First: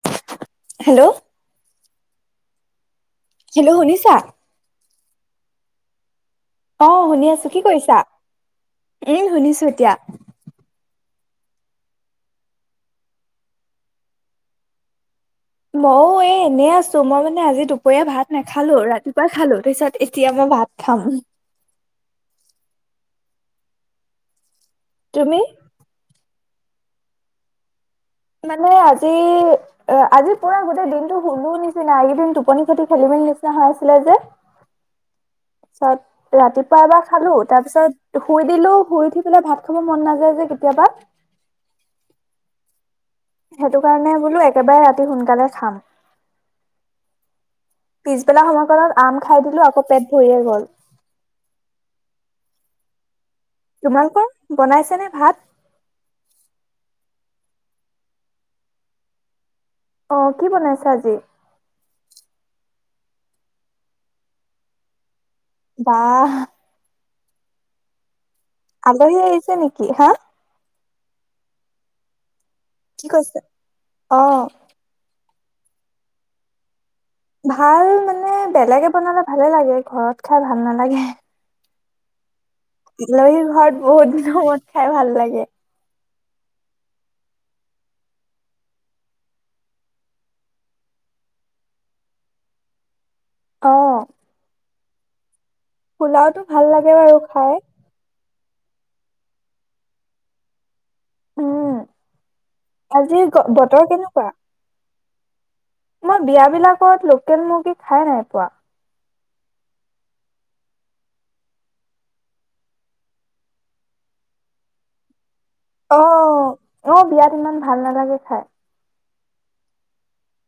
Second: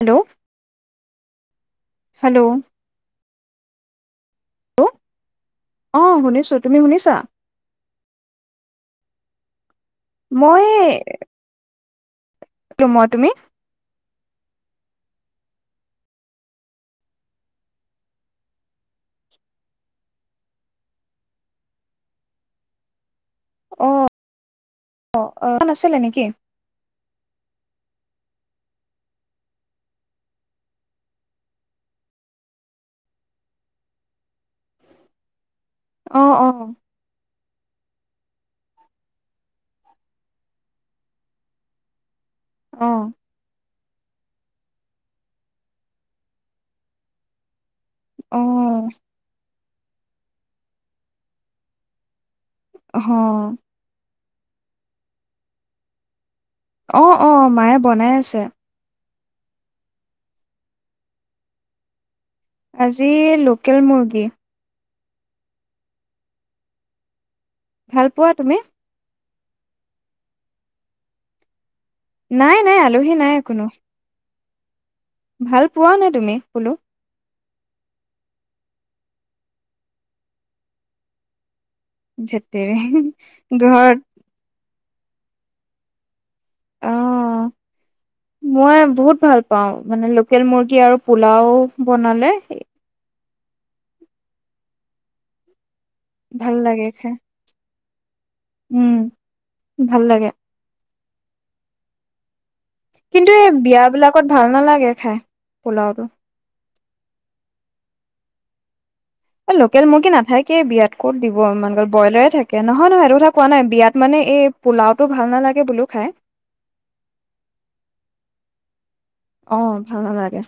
Hello hello? Hello? Hello শুনিছা। Hello অ, শুনিছো। তুমি অ শুনিছা শুনি আছো কি কৰিছা উম শুনিছো এতিয়া মই তমই তুমি মইও এই এনে আছো মই মানে আজি দুপৰীয়া ভাত নাখালো ৰাতিপুৱাই খালো তাৰিছত এতিয়া মই ভাত খাম অ অ তুমি অ ইমান আছিলে নেকি মানে আজি আজি পুৰা গোটেই দিনতটো শুনো নিচিনা এইকেইদিন টোপনি খতি খেলি মেলি নিচিনা হৈ আছিলে যে অ তাৰপিছত অ ৰাতিপুৱা এবাৰ খালো তাৰ পিছত শুই দিলো শুই উঠি পেলাই ভাত খাব মন নাযায় যে কেতিয়াবা অ সেইটো কাৰণে বোলো একেবাৰে ৰাতি সোনকালে চাম। অ পিছবেলা সময়কণত আম খাই দিলো আকৌ পেট ভৰিয়ে গ'ল হ তোমালোকৰ বনাইছে নে ভাত অ অ মায়ে বনাই আছে। আহ কি বনাইছা আজি আজি লোকেল মুৰ্গী বাহ ভাল পোৱা তুমি আলহী আহিছে নেকি হা নাই নাই কি আলহী নাই কৈছে? একোনো [unintelligible] ভাল পোৱা নে তুমি বোলো ভাল মানে বেলেগে বনালে ভালে লাগে ঘৰত খাই ভাল নালাগে থেত ইন্দলহ ঘৰত বহুত দিন মূঅ খাই ভাল লাগে অ মই বহুত ভাল পাওঁ মানে লোকেল মুৰ্গী আৰু পোলাও বনালে আহ পোলাওতো ভাল লাগে বাৰু খাই উম ভাল লাগে উম আজি কিন্তু গ এই বতৰ বিয়া বিলাকত কেনেকুৱা? ভাল নালাগে খাই পোলাওটো মই বিয়া বিলাক ৰত লোকেল মুৰ্গী খাই নাই পোৱা লোকেল মুৰ্গী নাথাকে বিয়াত ক'ত দিব ব্ৰলাৰে থাকে নহয় নহয় এইটো কথা কোৱা নাই বিয়াত মানে এই পোলাও টো ভাল নালাগে বোলো অ খাই অ বিয়াত ইমান ভাল নালাগে খাই আহ ভাল নালাগে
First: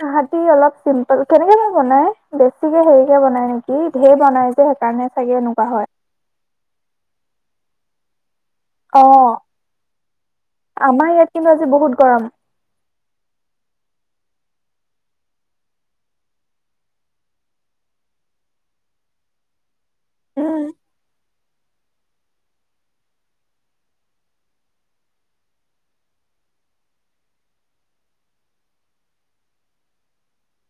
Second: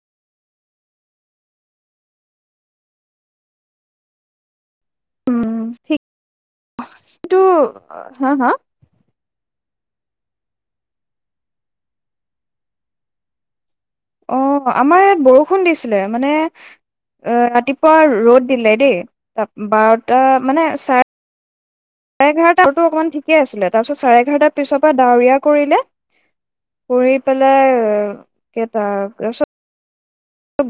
তাহতি অলপ চিম্পল কেনেকে ধৰে বনাই বেছিকে হেৰি কে বনাই নেকি ধৰে বনাই সেইকাৰণে চাগে উম এনেকুৱা হয় কিন্তু হা, হা। অ, আমাৰ ইয়াত কিন্তু আজি বহুত গৰম। অ আমাৰ ইয়াত বৰষুণ দিছিলে মানে, ৰাতিপুৱা ৰ'দ দিলে দেই তা বাৰত- ত উম। মানে ছাৰ চাৰে এঘাৰটা অকমান ঠিকে আছিলে তাৰপিছত চাৰে এঘাৰটাৰ পিছৰ পৰা ডাৱৰীয়া কৰিলে কৰি পেলাই কেইটা তাৰপিছত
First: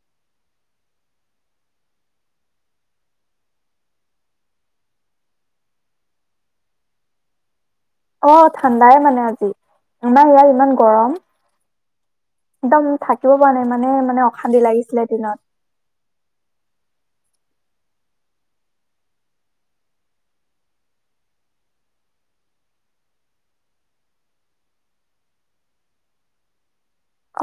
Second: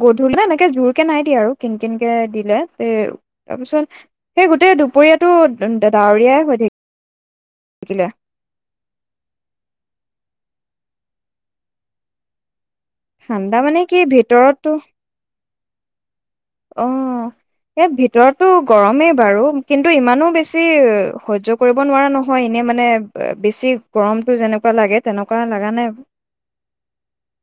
গধূলি নে এনেকে জোৰকে নাই দিয়া আৰু কিনকিনকে দিলে তাৰপিছত সেই গোটেই দুপৰীয়াটো ডাৱৰীয়াই হৈ থাকিল। অ ঠাণ্ডাই মানে আজি আমাৰ ইয়াৰ ইমান গৰম। একদম থাকিব পৰা ঠাণ্ডা নাই মানে, কি মানে অশান্তি ভিতৰতো লাগিছিলে দিনত। অ, এই ভিতৰতো গৰমেই বাৰু কিন্তু ইমানো বেছি সহ্য কৰিব নোৱাৰা নহয় এনেই মানে বেছি গৰমটো যেনেকুৱা লাগে তেনেকুৱা লাগা নাই।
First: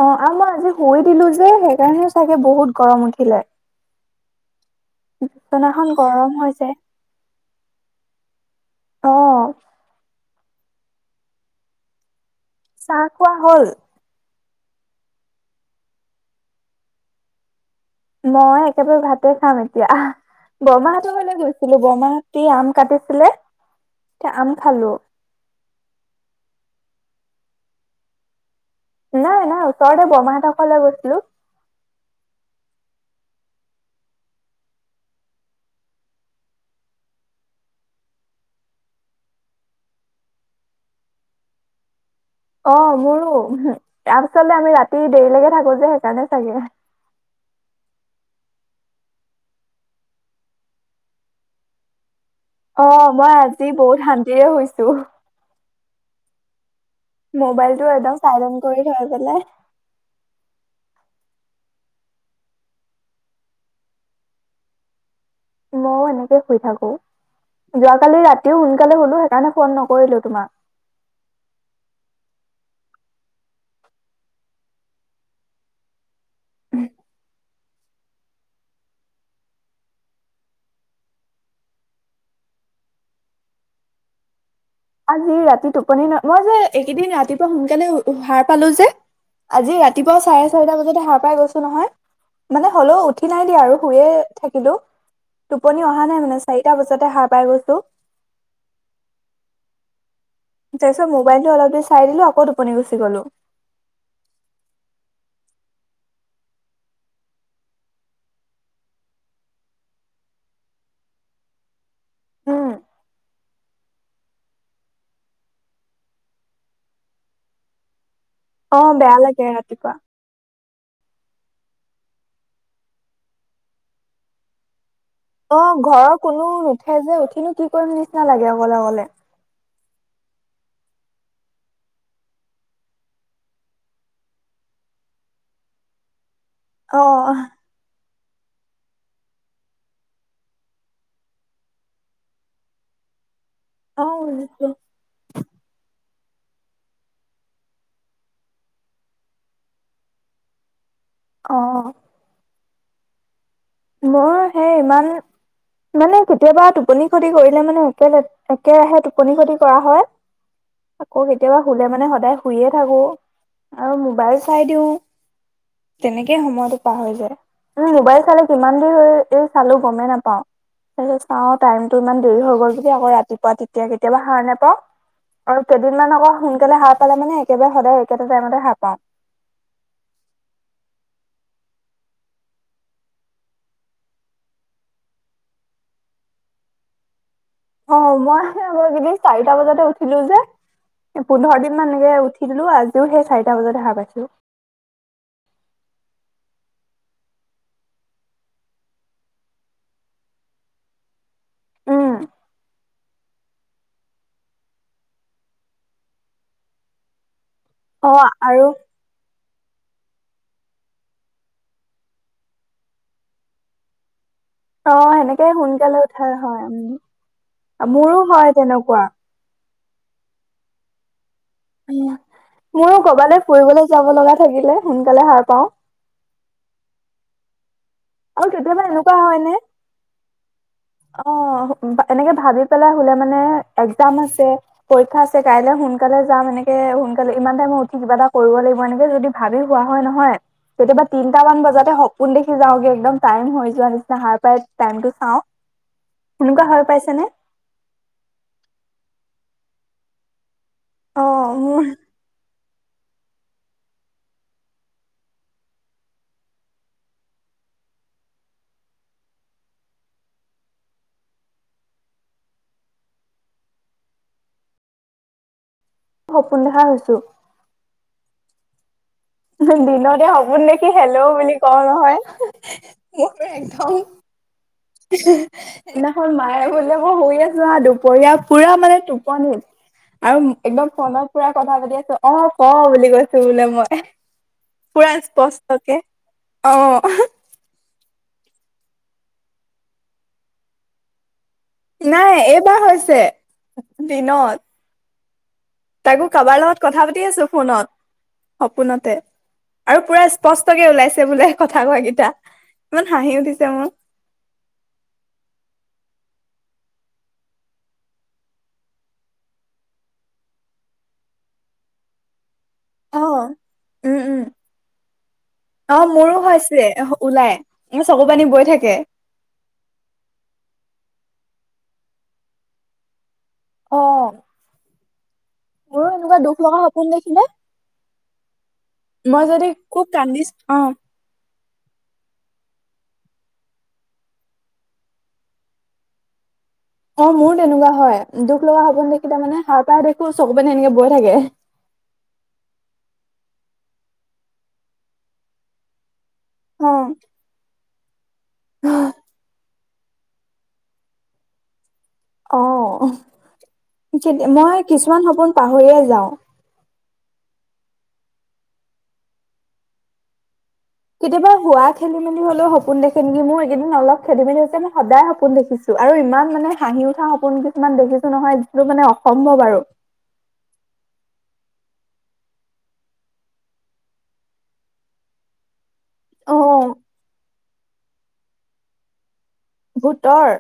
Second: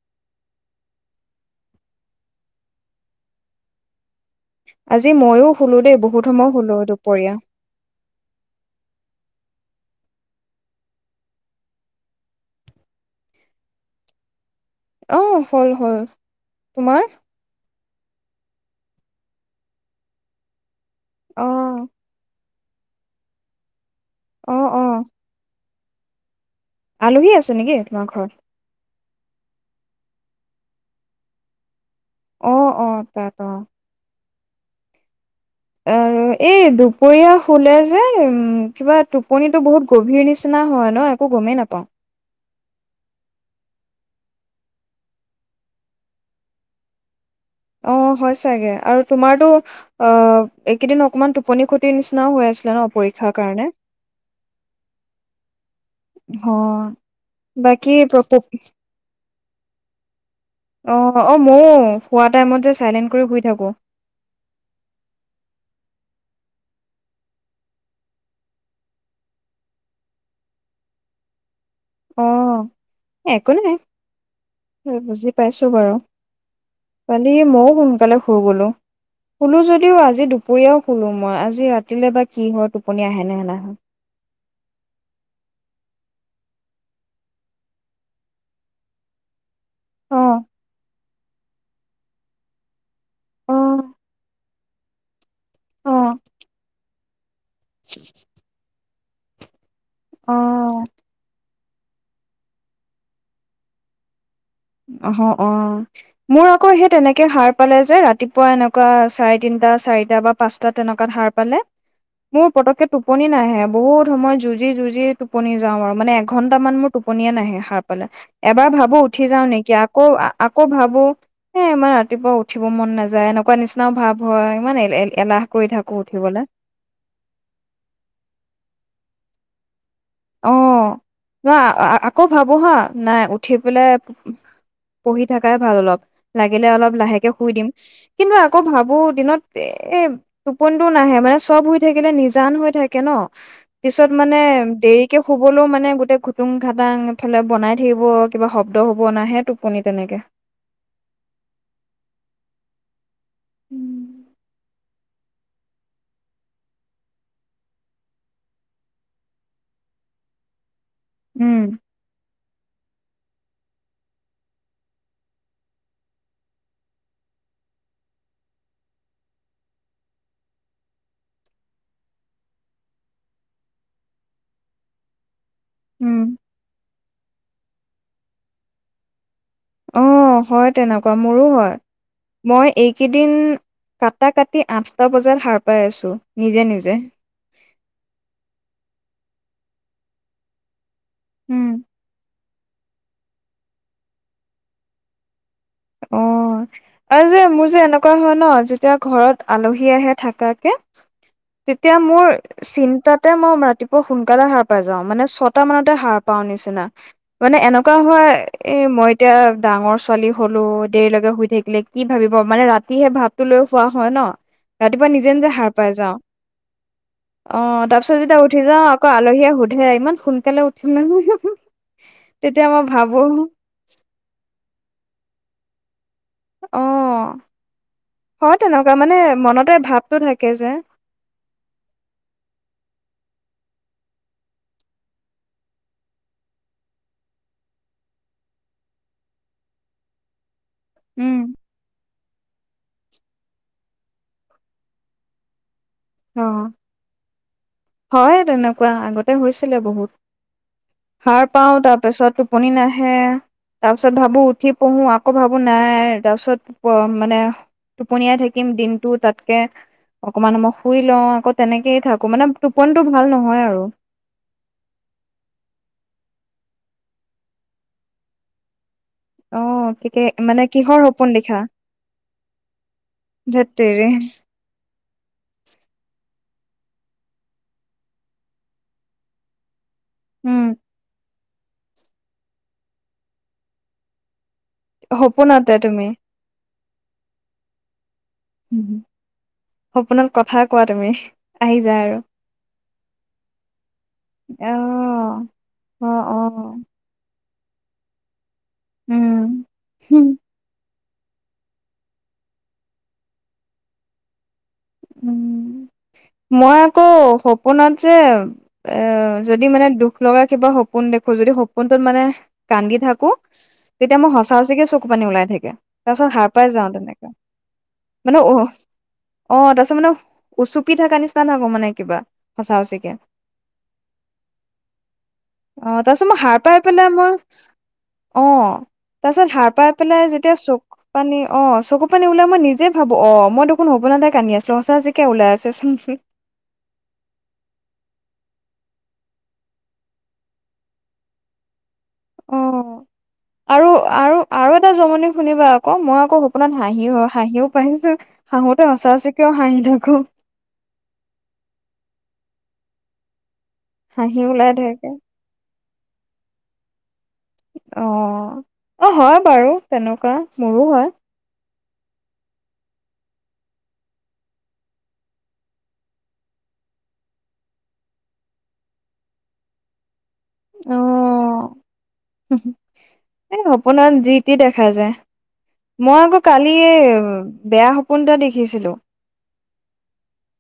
অ আৰু মই আজি কৈ দিলো যে সেইকাৰণেও চাগে বহুত গৰম উঠিলে। আজি মইও শুলো বিচনাখন দেই বহুত গৰম সময় হৈছে। শুলো দুপৰীয়া। অ', চাহ খোৱা হ'ল? অ হল হল। তোমাৰ? মই একেবাৰে ভাতে খাম এতিয়া। অহ বৰমা- অ গৈছিলো। বৰমাহতি আম। কাটিছিলে। এতিয়া অ আম অ খালো। আলহী আছে নেকি তোমাৰ ঘৰত? নাই, নাই। ওচৰতে বৰমাহতৰ ঘৰলৈ গৈছিলো। অ, অ, তাত অ। আৰু এই দুপৰীয়া শুলে যে কিবা টোপনিটো বহুত গভীৰ নিচিনা হয় ন একো গমেই নাপাওঁ। অ মোৰো, তাৰপিছলে আমি ৰাতি দেৰিলৈকে থাকো যে সেইকাৰণে চাগে। অ হয় চাগে আৰু তোমাৰতো অ এইকেইদিন অকমান টোপনি খতি নিচি। অ মই আজি বহুত শান্তিৰে শুইচো। অহ। ম'বাইলটো একদম চাইলেণ্ট কৰি থৈ পেলাই। অ মইয়ো শুৱা টাইমত যে চাইলেন্ট কৰি শুই থাকো। ময়ো এনেকে শুই থাকো। যোৱাকালি ৰাতিও সোনকালে হুলো সেইকাৰণে ফোন নকৰিলো তোমাক। অ একো নাই। বুজি পাইছো বাৰু। কালি মও। সোনকালে শুই গলো। শুলো যদিও আজি দুপৰীয়াও শুলো মই আজি ৰাতিলৈ বা কি হয় টোপনি আহে নে নাহে। আজি ৰাতি টোপনি ন, মই যে এইকেইদিন ৰাতিপুৱা সোনকালে সাৰ পালো যে। আজি ৰাতিপুৱা অ চাৰে চাৰিতা বজাতে সাৰ। পাই গৈছো নহয়। মানে হ'লেও উঠি নাই অ দিয়া আৰু শুয়ে থাকিলো। টোপনি অ অহা নাই মানে চাৰিটা বজাতে সাৰ পাই গৈছো। অ তাৰপিছত ম'বাইলটো অলপ দেৰি চাই দিলো আকৌ টোপনি গুচি গলো। আহ, অ, মোৰ আকৌ সেই তেনেকে সাৰ পালে যে, ৰাতিপুৱা এনেকুৱা চাৰে তিনটা চাৰিটা বা পাঁচটাত তেনেকুৱাত সাৰ পালে, মোৰ উম পতককে টোপনি নাহে। বহুত সময় যুঁজি যুঁজি টোপনি যাওঁ আৰু, মানে এঘন্টা মান মোৰ টোপনিয়ে নাহে সাৰ পালে। এবাৰ অ ভাবো বেয়া উঠি। লাগে নেক ৰাতিপুৱা আকৌ। আকৌ ভাবো এ ইমান ৰাতিপুৱা উঠিব মন নাযায় এনেকুৱা নিচিনাও ভাব হয় ইমান। এলাহ অ কৰি থাকো ঘৰৰ উঠিবলে কোনো নুঠে যে উঠিনো কি কৰিম নিচিনা লাগে অকলে অকলে। অ ন আকৌ ভাবো হা নাই উঠি পেলাই পঢ়ি থাকাই ভাল অলপ। লাগিলে অলপ অ লাহেকে শুই দিম। কিন্তু আকৌ ভাবো দিনত এ টোপনটো নাহে মানে চব হৈই থাকিলে নিজান হৈ থাকে ন। অ পিছত মানে বুজিছো দেৰি। শুবলৈও মানে। গোটেই খুটুং ঘাটাংফালে বনাই থাকিব কিবা শব্দ হ'ব নাহে টোপনি তেনেকে। অহ মোৰ উম সেই ইমান মানে কেতিয়াবা টোপনি ক্ষতি কৰিলে মানে একে একেৰাহে টোপনি ক্ষতি কৰা হয়। আকৌ কেতিয়াবা হুলে মানে সদায়। শুইয়ে থাকো আৰু মোবাইল চাই দিও তেনেকে সময়তো পাৰ হৈ যায় মোবাইল চালে কিমান দেৰি হৈ এই চালো গমেই নাপাও তাৰপিছত চাওঁ টাইমতটো ইমান দেৰি হৈ গল বুলি আকৌ ৰাতিপুৱা তেতিয়া কেতিয়াবা সাৰ নেপাওঁ আৰু কেইদিন মান উম আকৌ সোনকালে হাৰ পালে মানে একেবাৰে সদায় একেটা টাইমতে খাৰ পাওঁ অ হয় তেনেকুৱা মোৰো হয় মই এইকেইদিন কাটা কাটি আঠটা বজাত সাৰ পাই আছো নিজে নিজে অ মই একদিন চাৰিটা বজাতে উঠিলো যে পোন্ধৰ উম দিন মানে এনেকে উঠি উঠি দিলো আজিও সেই চাৰিটা বজাত সাৰ পাইছো অ আৰু যে মোৰ যে এনেকুৱা হয় ন যেতিয়া ঘৰত আলহী আহে থাকাকে তেতিয়া উম মোৰ চিন্তাত তাতে মই ৰাতিপুৱা সোনকালে সাৰ পাই যাওঁ মানে ছটা মানতে সাৰ পাওঁ নিচিনা মানে এনেকুৱা অ হোৱা আৰু এ মই এতিয়া ডাঙৰ ছোৱালী হলো দেৰিলৈকে শুই থাকিলে কি ভাবিব মানে ৰাতিহে ভাৱটো লৈ খোৱা হয় ন অ ৰাতিপুৱা নিজে সেনেকে নিজে সাৰ পাই সোনকালে যাওঁ উঠা হয় উম অ মোৰো তাৰপিছত যেতিয়া হয় উঠি যাওঁ তেনেকুৱা আকৌ আলহীয়ে সুধ ইমান সোনকালে উঠিল নে মোৰো কৰবালৈ ফুৰিবলৈ যাব লগা থাকিলে সোনকালে সাৰ পাওঁ আহ আৰু হয় কেতিয়াবা তেনেকুৱা এনেকুৱা মানে হয় নে মনতে ভাৱতটো থাকে যে অ এনেকে ভাবি পেলাই হলে মানে একজাম আছে পৰীক্ষা আছে কাইলে সোনকালে যাম এনেকে সোনকালে ইমান টাইমত উঠি কিবা এটা কৰিব লাগিব এনেকে যদি ভাবি হোৱা হয় নহয় কেতিয়াবা উম তিনটা মান বজাতে হওক সপোন দেখি যাওগে একদম টাইম হৈ যোৱা নিচিনা খাৰ পাই টাইমটো চাওঁ অ এনেকুৱা হৈ পাইছেনে হয় তেনেকুৱা আগতে হৈছিলে বহুত সাৰ অ', পাও মোৰ তাৰ পাছত টোপনি নাহে হে তাৰ পিছত ভাবো উঠি পঢ়ো আকৌ ভাবো নাই তাৰ পিছত মানে টোপনিয়াই থাকিম দিনতো তাতকে অকমান সময় শুই লওঁ আকৌ তেনেকেই থাকো মানে টোপনটো ভাল নহয় আৰু সপোন দেখা হৈছো অ দিনতে কি সপোন মানে দেখি কিহৰ হেল্ল' সপোন বুলি দেখা কওঁ নহয় মোক ধেত একদম তেৰি সিদিনাখন মায়ে বোলে মই আছো হা দুপৰীয়া পুৰা মানে টোপনিত আৰু উম একদম ফোনত পুৰা কথা পাতি আছো অ ক বুলি কৈছো বোলে মই পুৰা সপোনতে স্পষ্টকে তুমি অ সপোনত কথা কোৱা তুমি আহি যায় আৰু নাই এইবাৰ হৈছে দিনত অ অ তাকো অ কাবাৰ লগত কথা পাতি আছো পোনত সপোনতে উম আৰু পুৰা স্পষ্টকে ওলাইছে তে বোলে কথা কোৱা কেইটা ইমান হাঁহি উঠিছে মোৰ উম মই আকৌ সপোনত যে এ যদি মানে দুখ লগা কিবা সপোন দেখো যদি সপোনটোত মানে কান্দি অ থাকো তেতিয়া উম মই উম সঁচা সচিকে চকু পানী ওলাই থাকে অ তাৰ পাছত মোৰো সাৰ পাই হৈছে যাওঁ তেনেকে ওলাই মোৰ চকু মানে পানী উ বৈ থাকে তাৰপিছত মানে উচুকি থকা নিচিনা থাকো মানে কিবা সঁচা সঁচিকে অ অ মোৰো তাৰ পিছত এনেকুৱা মই সাৰ দুখ পাই লগা সপোন পেলাই মই দেখি অ মই তাৰপিছত যদি সাৰ পাই খুব পেলাই কান্দিছ যেতিয়া অ চকু পানী অ চকু পানী ওলাই মই নিজে ভাবো অ মই দেখোন সপোনতে কান্দি আছো সঁচা সচিকে ওলাই আছে চোন চোন। অ মোৰো তেনেকুৱা হয় দুখ লগা সপোন দেখিলে মানে সাৰ পাই দেখো চকু পানী এনেকে বৈ থাকে অ আৰু আৰু আৰু এটা জমনি শুনিবা আকৌ মই কৌ সপোনাত অ হাঁহি হাঁহিও পাইছো হাঁহোতে সঁচা সচিকেও হাঁহি থাকো খো অ হাঁহি ওলাই মই থাকে কিছুমান সপোন পাহৰিয়ে আছো যাও অ অ হয় বাৰু তেনেকুৱা মোৰো হয় কেতিয়াবা হোৱা খেলি মেলি হলেও সপোন দেখে নেকি মোৰ এইকেদিন অলপ খেলি মেলি হৈছে মই সদায় সপোন দেখিছো আৰু ইমান মানে হাঁহি উঠা সপোন কিছুমান দেখিছো নহয় যিটো মানে অসম্ভৱ আৰু অ হু হু এই সপোন যি টি দেখা যায়। মই আকৌ কালিয়ে বেয়া সপো- পোনতা দেখিছিলোঁ ভোতৰ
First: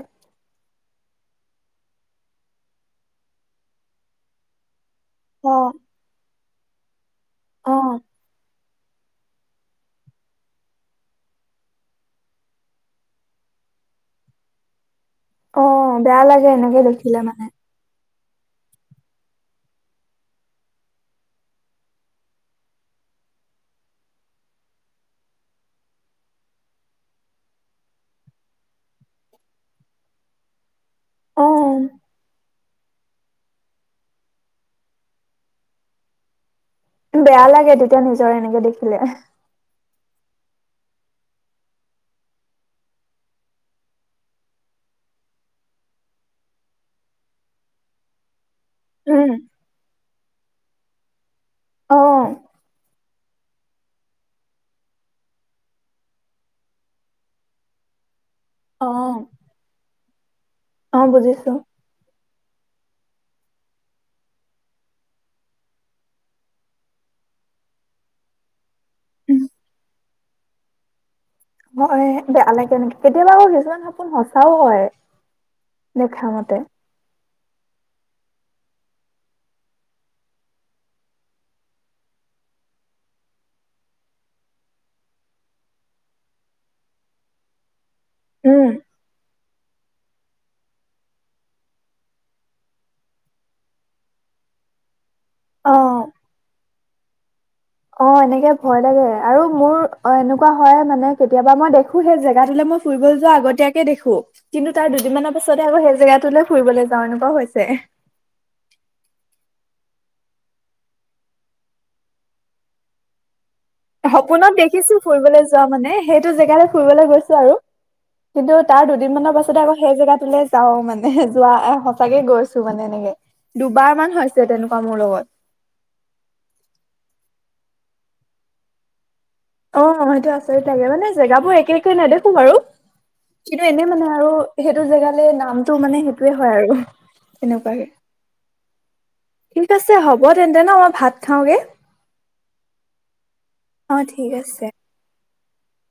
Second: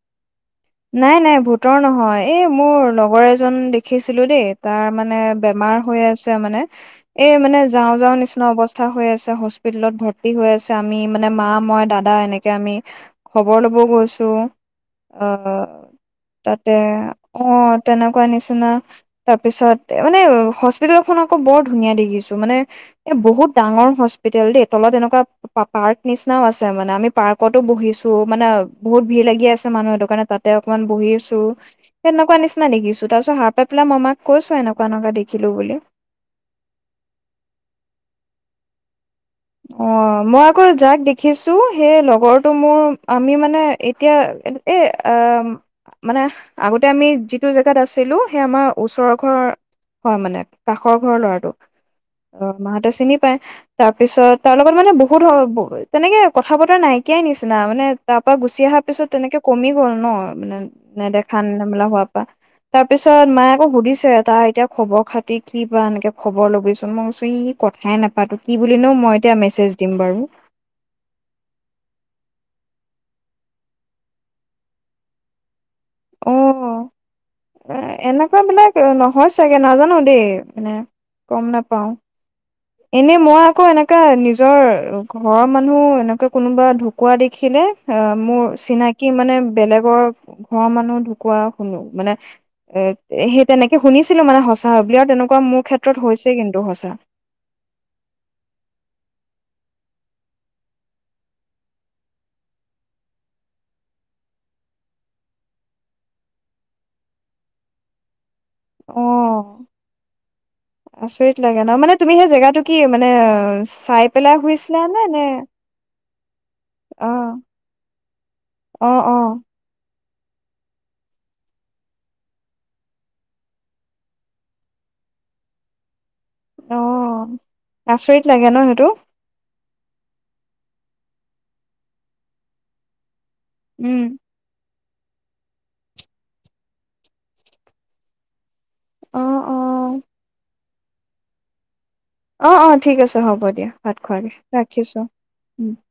নাই নাই ভোতৰ নহয় এই মোৰ লগৰ এজন দেখিছিলো দেই তাৰ- মানে অ বেমাৰ হৈ আছে মানে এ মানে যাওঁ যাওঁ নিচিনা অৱস্থা থা হৈ আছে হস্পিতেলত ভৰ্তি হৈ আছে আমি মানে মা মই দাদা এনেকে আমি খবৰ লব গৈছো অ বেয়া লাগে তাতে এনেকে দেখিলে অ মানে তেনেকুৱা কোৱা নিচিনা তাৰ পিছত এ মানে হস্পিতেল খন আকৌ বৰ ধুনীয়া দেখিছো মানে এ বহুত ডাঙৰ হস্পিতেল দেই তলত এনেকুৱা পাৰ্ক নিচিনাও আছে মানে আমি পাৰ্কতো বহিছো মানে বহুত ভিৰ লাগি আছে মানুহ কাৰণে তাতে অকমান বহিছো অ সেনেকুৱা নিচ- দেখিছো তাৰপিছত সাৰ পাই পেলাই মই মাক কৈছো এনেকুৱা এনেকুৱা দেখিলো বুলি বেয়া লাগে তেতিয়া নিজৰ এনেকে দেখিলে অ মই আকৌ যাক দেখিছো সেই লগৰটো মোৰ আমি মানে এতিয়া এ আ মানে আগতে আমি যিটো জেগাত আছিলো সেই আমাৰ ওচৰ উম এঘৰৰ হয় মানে কাষৰ ঘৰৰ ল'ৰাটো। অ' [unintelligible] [unintelligible] তাৰ পিছত তাৰ লগত মানে বহুত [unintelligible] তেনেকে কথা বতৰা নাইকিয়াই নিচিনা মানে তাৰ পা গুচি আহা পিছত অ', তেনেকে কমি গ'ল ন। মানে অ', নেদেখা বুজিছো। নেমেলা হোৱা পা তাৰ পিছত মায়ে আকৌ সুধিছে তাৰ এতিয়া খবৰ খাতি কি বা এনেকে খবৰ ল'বিচোন, মইছো ই কথাই নাপাতো কি বুলিনো মই এতিয়া উম, মেছেজ দিম বাৰু। হয় বেয়া লাগে এনেকে কেতিয়াবা আকৌ কিছুমান সপোন সঁচাও হয়। দেখা মতে। অ' এনে [unintelligible] বিলাক নহয় চাগে নাজানো দেই মানে গম নাপাও। এনে মই আকৌ এনেকা নিজৰ ঘৰৰ মানুহ এনেকা কোনোবা ঢুকৱা দেখিলে অ' মোৰ উম। চিনাকি মানে বেলেগৰ ঘৰৰ মানুহ ঢুকোৱা শুনো মানে এ - সেই তেনেকে শুনিছিলো মানে সঁচা বুলি আৰু তেনে কুৱা মোৰ ক্ষেত্ৰত অ'। হৈছে কিন্তু সঁচ [unintelligible] অ' এনেকে ভয় লাগে আৰু মোৰ এনেকুৱা হয় মানে কেতিয়াবা মই দেখো সেই জেগাটোলে মই ফুৰিবলৈ যোৱা আগতীয়াকে দেখো, কিন্তু তাৰ দুদিনমানৰ পাছতে আকৌ সেই জেগাটোলে ফুৰিবলে যাও এনেকুৱা হৈছে। অ' আচৰিত লাগে ন মানে তুমি সেই জেগাটো কি মানে চাই পেলাই সপোনত শুইছিলা দেখিছো নে নে ফুৰিবলে যোৱা মানে সেইটো জেগালে ফুৰিবলে অ গৈছো আৰু কিন্তু তাৰ অ অ দুদিনমানৰ পাছতে আকৌ সেই জেগাত টোলে যাওঁ মানে যোৱা সঁচাকে গৈছো মানে এনেকে, দুবাৰ মান হৈছে তেনেকুৱা মোৰ লগত। অ' আচৰিত লাগে ন সেইটো? অ' সেইটো আচৰিত লাগে, মানে জেগাবোৰ একে একে নেদেখো বাৰু। কিন্তু এনে উম মানে আৰু সেই টো জেগালে নামটো মানে সেইটোৱে হয় আৰু তেনেকুৱাকে। অ অ ঠিক আছে হ'ব তেন্ [unintelligible] মই ভাত খাওঁগে। অ' অ' ঠিক আছে হ'ব। দিয়া ভাত অ ঠিক খোৱগে, আছে ৰাখিছো। [unintelligible]